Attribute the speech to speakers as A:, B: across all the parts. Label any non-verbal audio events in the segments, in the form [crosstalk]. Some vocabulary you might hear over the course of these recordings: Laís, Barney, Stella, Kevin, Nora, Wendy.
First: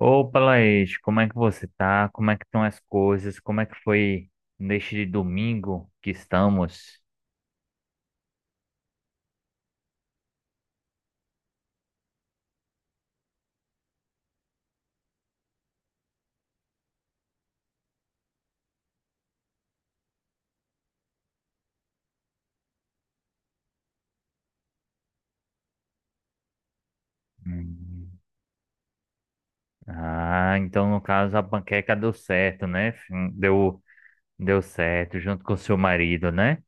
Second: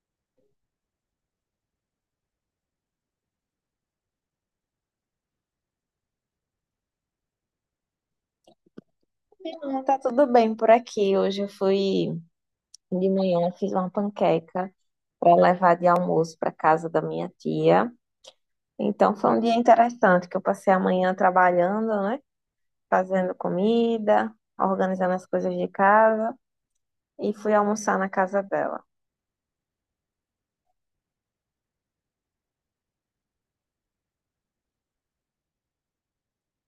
A: Opa, Laís, como é que você tá? Como é que estão as coisas? Como é que foi neste domingo que estamos?
B: Não, tá tudo bem por aqui. Hoje eu fui de manhã, fiz uma panqueca para levar de almoço para casa da minha tia. Então foi um dia interessante que eu passei a manhã trabalhando, né? Fazendo comida, organizando as coisas de casa e fui almoçar na
A: Hum.
B: casa dela.
A: Ah, então no caso a panqueca deu certo, né? Fim, deu certo junto com o seu marido, né?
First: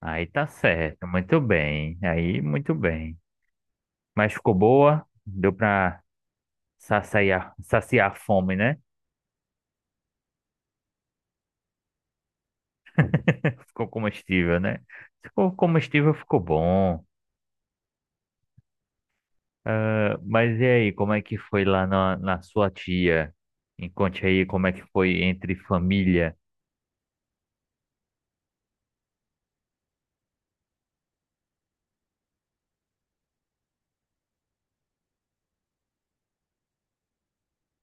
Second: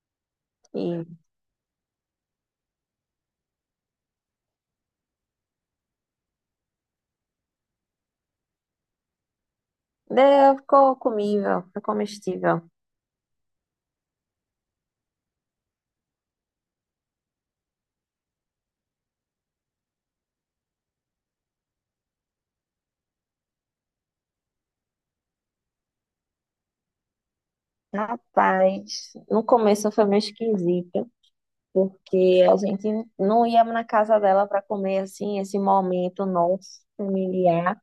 A: Aí tá
B: E
A: certo, muito bem. Aí muito bem. Mas ficou boa? Deu pra saciar a fome, né?
B: deu, ficou comível, ficou comestível.
A: [laughs] Ficou comestível, né? Ficou comestível, ficou bom. Ah, mas e aí, como é que foi lá na sua tia? Me conte aí como é que foi entre família.
B: Rapaz, no começo foi meio esquisito, porque a gente não ia na casa dela para comer assim, esse momento nosso familiar.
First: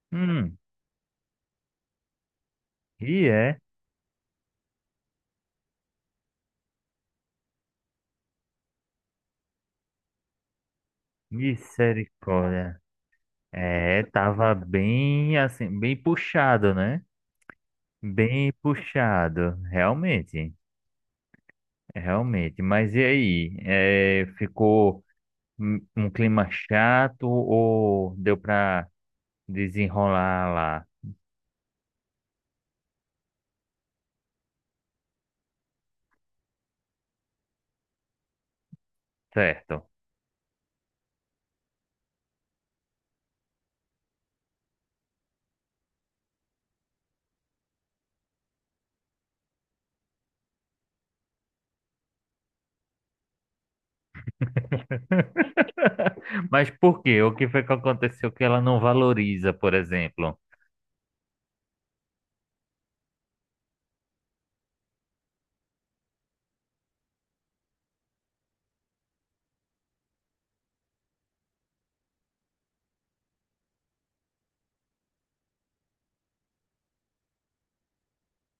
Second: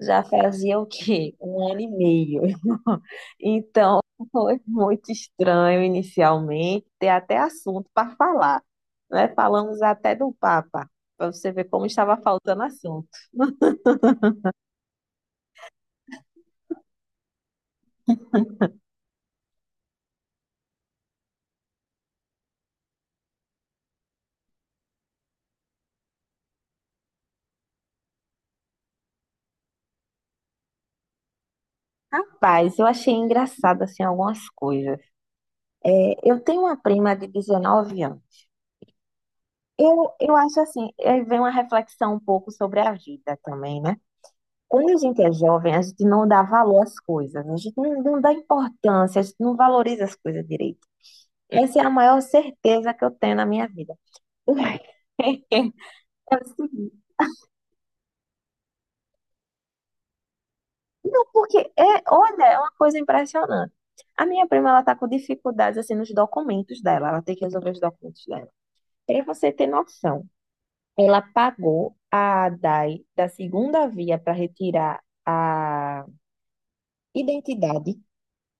B: Já
A: Hum,
B: fazia o quê? [laughs] Um ano e meio. [laughs]
A: e é,
B: Então, foi muito estranho inicialmente, ter até assunto para falar, né? Falamos até do Papa, para você ver como estava faltando
A: misericórdia.
B: assunto.
A: É, tava bem assim, bem puxado, né? Bem puxado, realmente. Mas e aí, é, ficou um clima chato ou deu pra desenrolar lá?
B: Rapaz, eu achei engraçado assim algumas coisas. É, eu tenho uma prima de 19 anos.
A: Certo.
B: Eu acho assim, aí vem uma reflexão um pouco sobre a vida também, né? Quando a gente é jovem, a gente não dá valor às coisas, a gente não dá importância, a gente não valoriza as coisas direito. Essa é a maior certeza que eu tenho na minha vida. [laughs] É o
A: [laughs] Mas por
B: seguinte.
A: quê? O que foi que aconteceu que ela não valoriza, por exemplo?
B: Não, porque é, olha, é uma coisa impressionante. A minha prima, ela tá com dificuldades assim nos documentos dela, ela tem que resolver os documentos dela. Para você ter noção, ela pagou a ADAI da segunda via para retirar a identidade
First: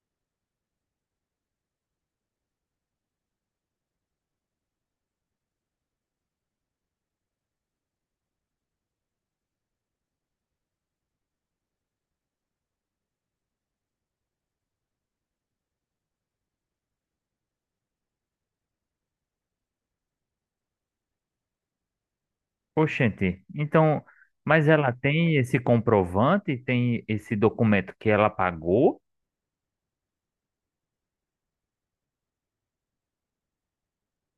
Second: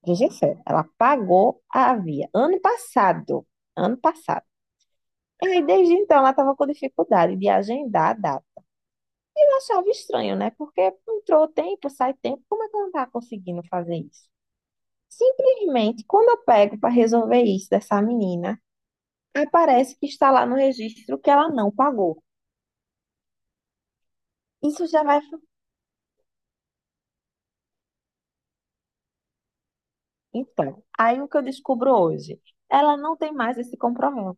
B: rejeição. Ela pagou a via ano passado. Ano passado. Aí, desde então, ela estava com dificuldade de agendar a data. Eu achava estranho, né? Porque entrou tempo, sai tempo. Como é que ela não tá conseguindo fazer isso? Simplesmente, quando eu pego para resolver isso dessa menina, aparece que está lá no registro que ela não pagou.
A: Oxente, então, mas
B: Isso
A: ela
B: já vai.
A: tem esse comprovante, tem esse documento que ela pagou?
B: Então, aí o que eu descubro hoje? Ela não tem mais esse compromisso.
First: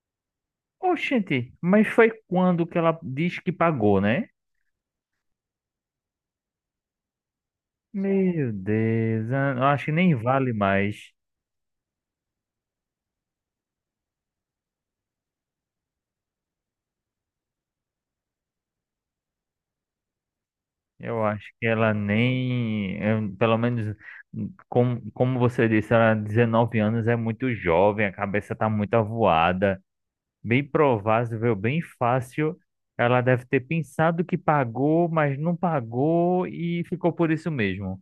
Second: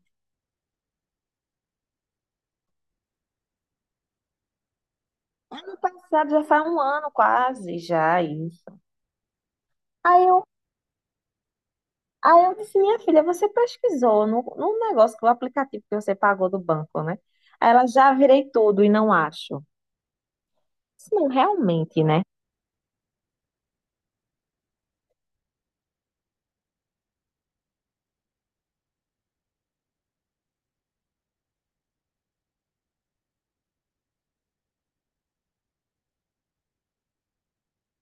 A: Oxente, mas foi quando que ela diz que pagou, né?
B: Ano passado, já faz um ano quase, já
A: Meu
B: isso.
A: Deus, eu acho que nem
B: Aí eu
A: vale mais.
B: Aí eu disse, minha filha, você pesquisou no negócio, que o aplicativo que você pagou do banco, né? Aí ela já virei tudo e não acho. Disse,
A: Eu
B: não,
A: acho que ela
B: realmente, né?
A: nem, pelo menos, como você disse, ela 19 anos é muito jovem, a cabeça tá muito avoada. Bem provável, bem fácil. Ela deve ter pensado que pagou, mas não pagou e ficou por isso mesmo.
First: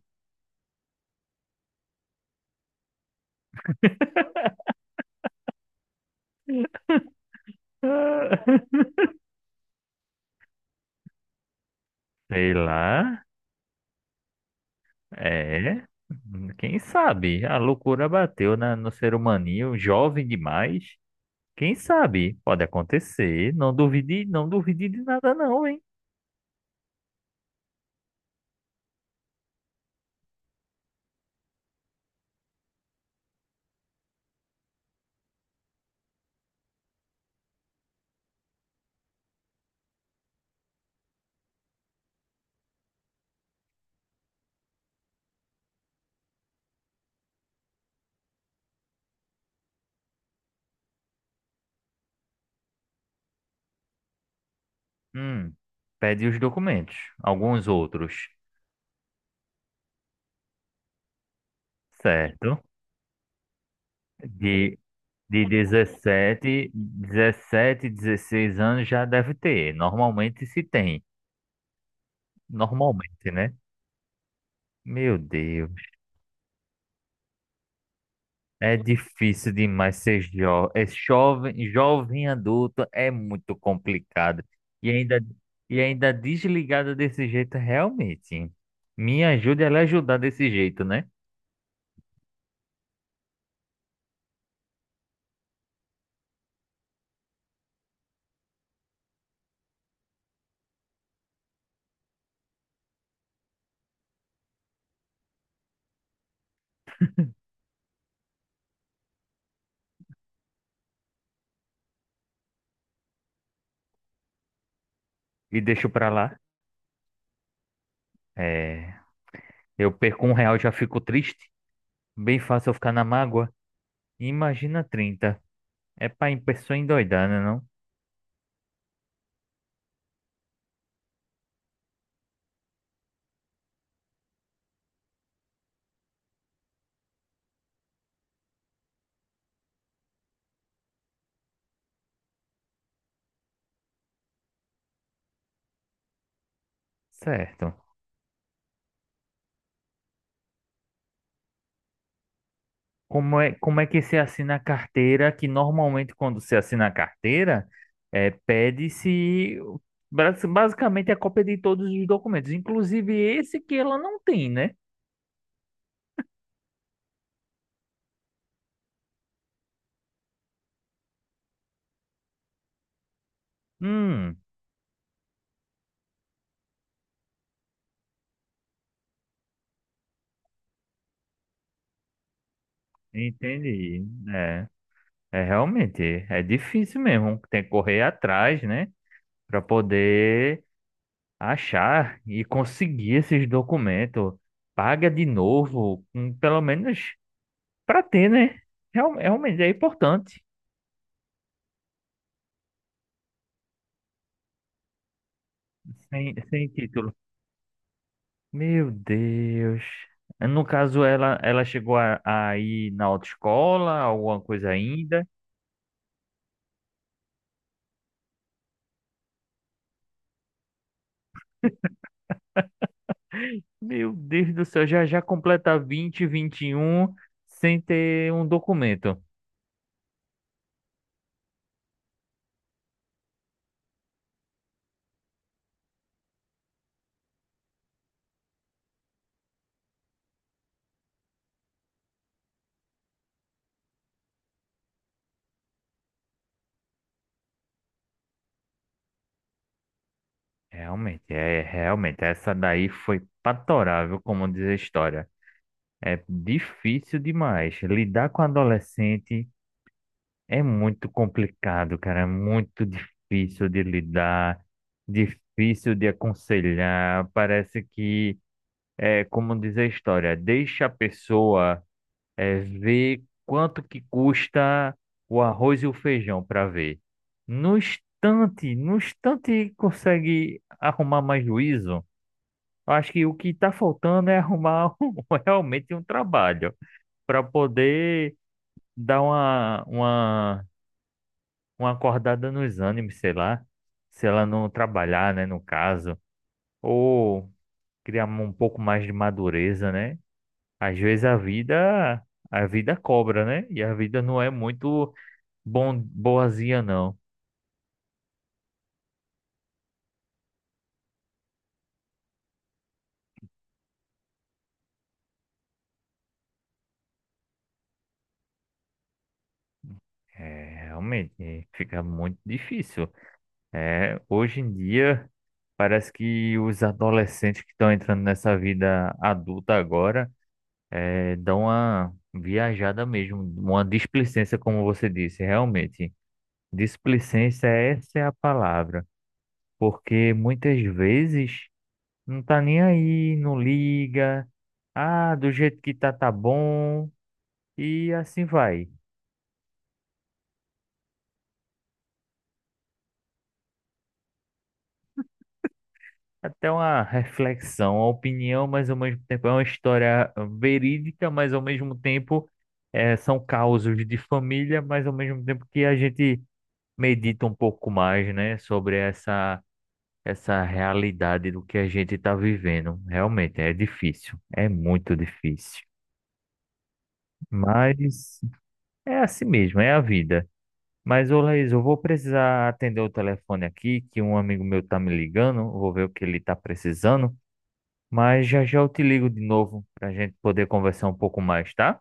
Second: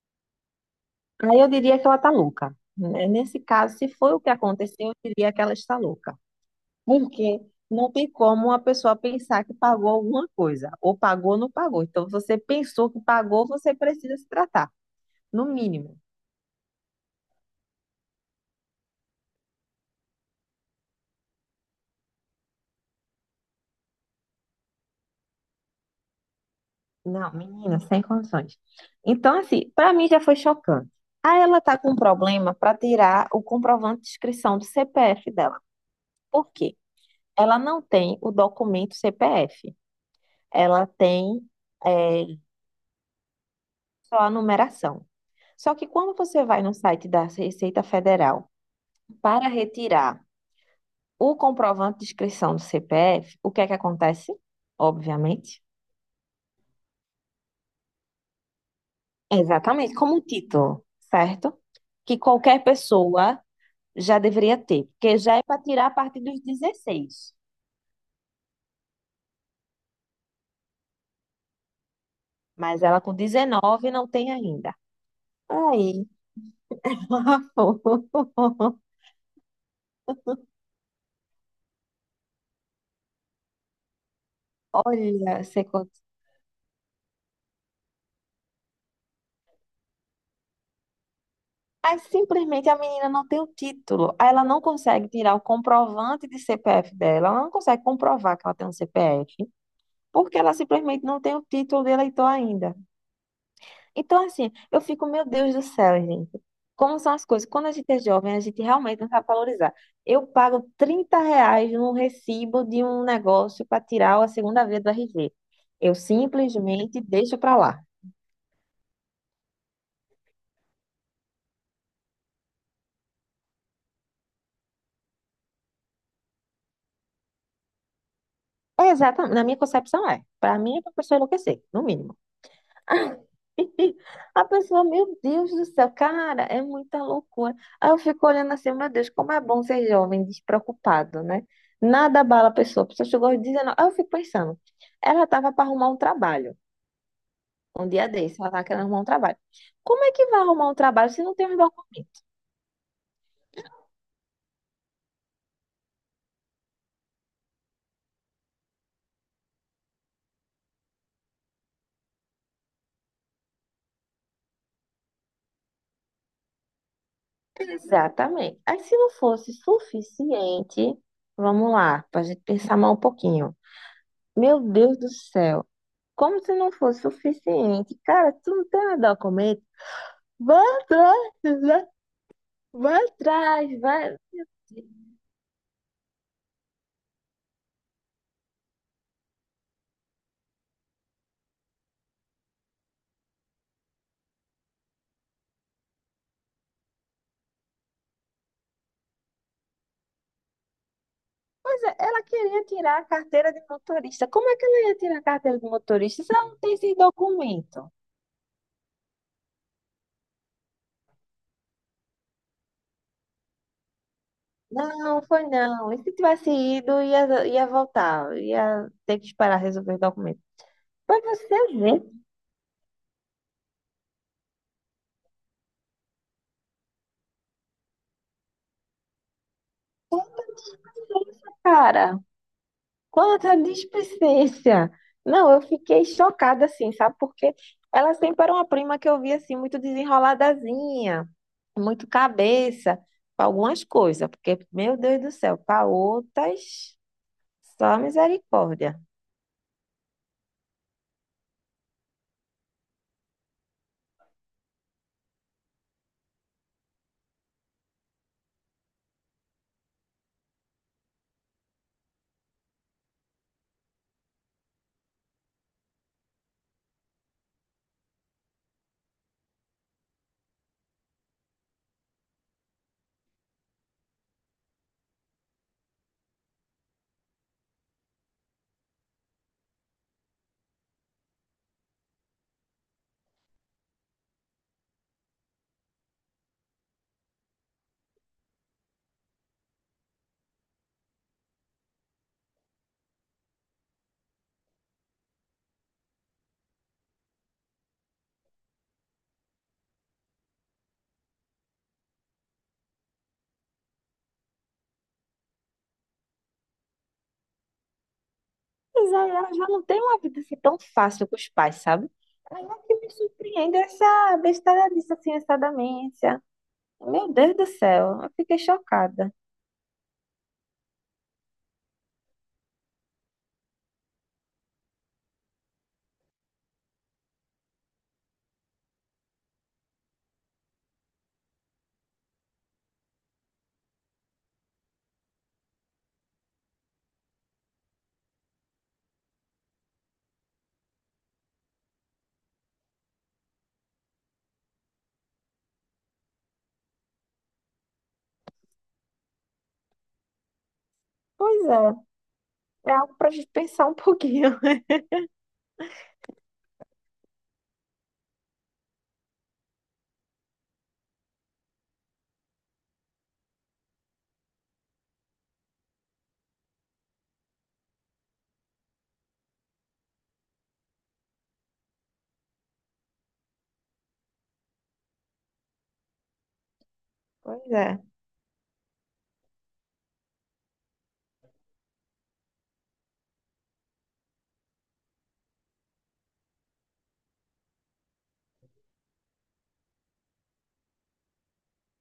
B: Aí eu diria que ela tá louca, né? Nesse caso, se foi o que aconteceu, eu diria que ela está louca. Porque não tem como uma
A: [laughs]
B: pessoa pensar que pagou alguma coisa, ou pagou ou não pagou. Então, você
A: Sei
B: pensou que
A: lá.
B: pagou, você precisa se tratar, no
A: É.
B: mínimo.
A: Quem sabe? A loucura bateu na, no ser humaninho, jovem demais. Quem sabe? Pode acontecer. Não duvide, não duvide de nada, não, hein?
B: Não, menina, sem condições. Então, assim, pra mim já foi chocante. Aí ela tá com um problema pra tirar o comprovante de inscrição do CPF dela. Por quê? Ela não tem o documento CPF. Ela tem é, só a numeração. Só que quando você vai no site da Receita Federal para retirar o comprovante de inscrição do CPF, o que é que acontece?
A: Hum.
B: Obviamente.
A: Pede os documentos, alguns outros.
B: Exatamente, como o título, certo? Que
A: Certo?
B: qualquer pessoa já deveria
A: De
B: ter, porque já é para tirar a partir dos
A: 17,
B: dezesseis,
A: 16 anos já deve ter. Normalmente se tem.
B: mas ela com
A: Normalmente, né?
B: 19 não tem ainda.
A: Meu Deus.
B: Aí, [laughs]
A: É difícil demais ser jo é jovem. Jovem adulto é muito complicado. E ainda,
B: olha, você
A: e
B: conta.
A: ainda desligado desse jeito, realmente. Me ajude a lhe ajudar desse jeito, né?
B: Aí simplesmente a menina não tem o título, aí ela não consegue tirar o comprovante de CPF dela, ela não consegue comprovar que ela tem um CPF, porque ela simplesmente não tem o título de eleitor ainda. Então, assim, eu fico, meu Deus do céu, gente. Como são as coisas? Quando a gente é jovem, a gente realmente não sabe valorizar. Eu pago R$ 30 num recibo de um negócio para tirar a segunda via do RG.
A: E deixo
B: Eu
A: pra lá.
B: simplesmente deixo para lá.
A: É, eu perco um real, já fico triste. Bem fácil eu ficar na mágoa. Imagina 30, é pra pessoa endoidar, né?
B: É exatamente, na minha concepção é. Para mim é para pessoa enlouquecer, no mínimo. [laughs] A pessoa, meu Deus do céu, cara, é muita loucura. Aí eu fico olhando assim, meu Deus, como é bom ser jovem, despreocupado, né? Nada abala a pessoa. A pessoa chegou aos 19. Aí eu fico pensando, ela tava para arrumar um trabalho,
A: Certo.
B: um dia desse, ela tava querendo arrumar um trabalho. Como é que vai arrumar um trabalho se não tem um documento?
A: Como é que se assina a carteira? Que normalmente quando se assina a carteira, é, pede-se basicamente a cópia de todos os documentos, inclusive esse que ela não tem, né?
B: Exatamente. Aí se não fosse suficiente, vamos lá, para a gente pensar mais um pouquinho.
A: Hum,
B: Meu Deus do céu. Como se não fosse suficiente. Cara, tu não tem nada a comer? Vai atrás, né? Vai atrás,
A: entendi.
B: vai.
A: É, é realmente, é difícil mesmo. Tem que correr atrás, né? Para poder achar e conseguir esses documentos. Paga de novo, pelo menos para ter, né? Realmente é importante.
B: Pois é, ela queria tirar a carteira de motorista. Como é que ela ia tirar a carteira de motorista se
A: Sem,
B: ela não
A: sem
B: tem esse
A: título.
B: documento?
A: Meu Deus. No caso, ela chegou a ir na autoescola, alguma coisa
B: Não,
A: ainda.
B: foi não. E se tivesse ido, ia voltar. Ia ter que esperar resolver o documento. Pra você ver,
A: Meu Deus do céu, já já completa 20, 21 sem ter um documento.
B: que é isso, cara. Quanta displicência! Não, eu fiquei chocada assim, sabe? Porque ela sempre era uma prima que eu via assim, muito desenroladazinha, muito cabeça, pra algumas coisas, porque, meu Deus do céu, para outras, só misericórdia.
A: Realmente, é, realmente, essa daí foi patorável, como diz a história. É difícil demais lidar com adolescente. É muito complicado, cara. É muito difícil de lidar, difícil de aconselhar. Parece que, é como diz a história, deixa a pessoa é, ver quanto que custa o arroz e o feijão para ver. No instante, no instante consegue arrumar mais juízo. Eu acho que o que está faltando é arrumar [laughs] um- realmente um trabalho para poder dar uma acordada nos ânimos, sei lá, se ela não trabalhar, né, no caso, ou criar um pouco mais de madureza, né? Às vezes a vida cobra, né? E a vida não é muito bom, boazinha, não.
B: Mas aí ela já não tem uma vida assim tão fácil com os pais, sabe? Aí é que me surpreende essa besteira disso, assim, essa demência. Meu Deus do céu, eu fiquei chocada.
A: É, realmente, fica muito difícil. É, hoje em dia, parece que os adolescentes que estão entrando nessa vida adulta agora, é, dão uma viajada mesmo, uma displicência, como você disse, realmente. Displicência, essa é a palavra, porque muitas vezes não tá nem aí, não liga, ah, do jeito que tá, tá bom, e assim vai.
B: Pois é, é algo pra gente pensar um pouquinho. [laughs]
A: Até uma reflexão, uma opinião, mas ao mesmo tempo é uma história verídica, mas ao mesmo tempo eh, são causos de família, mas ao mesmo tempo que a gente medita um pouco mais, né, sobre essa. Essa realidade do que a gente está vivendo. Realmente é difícil, é muito difícil.
B: Pois é.
A: Mas é assim mesmo, é a vida. Mas, ô Laís, eu vou precisar atender o telefone aqui, que um amigo meu tá me ligando, vou ver o que ele tá precisando. Mas já já eu te ligo de novo para a gente poder conversar um pouco mais, tá?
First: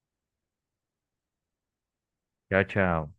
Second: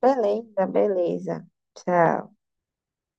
B: Beleza, beleza. Tchau.
A: Tchau, tchau.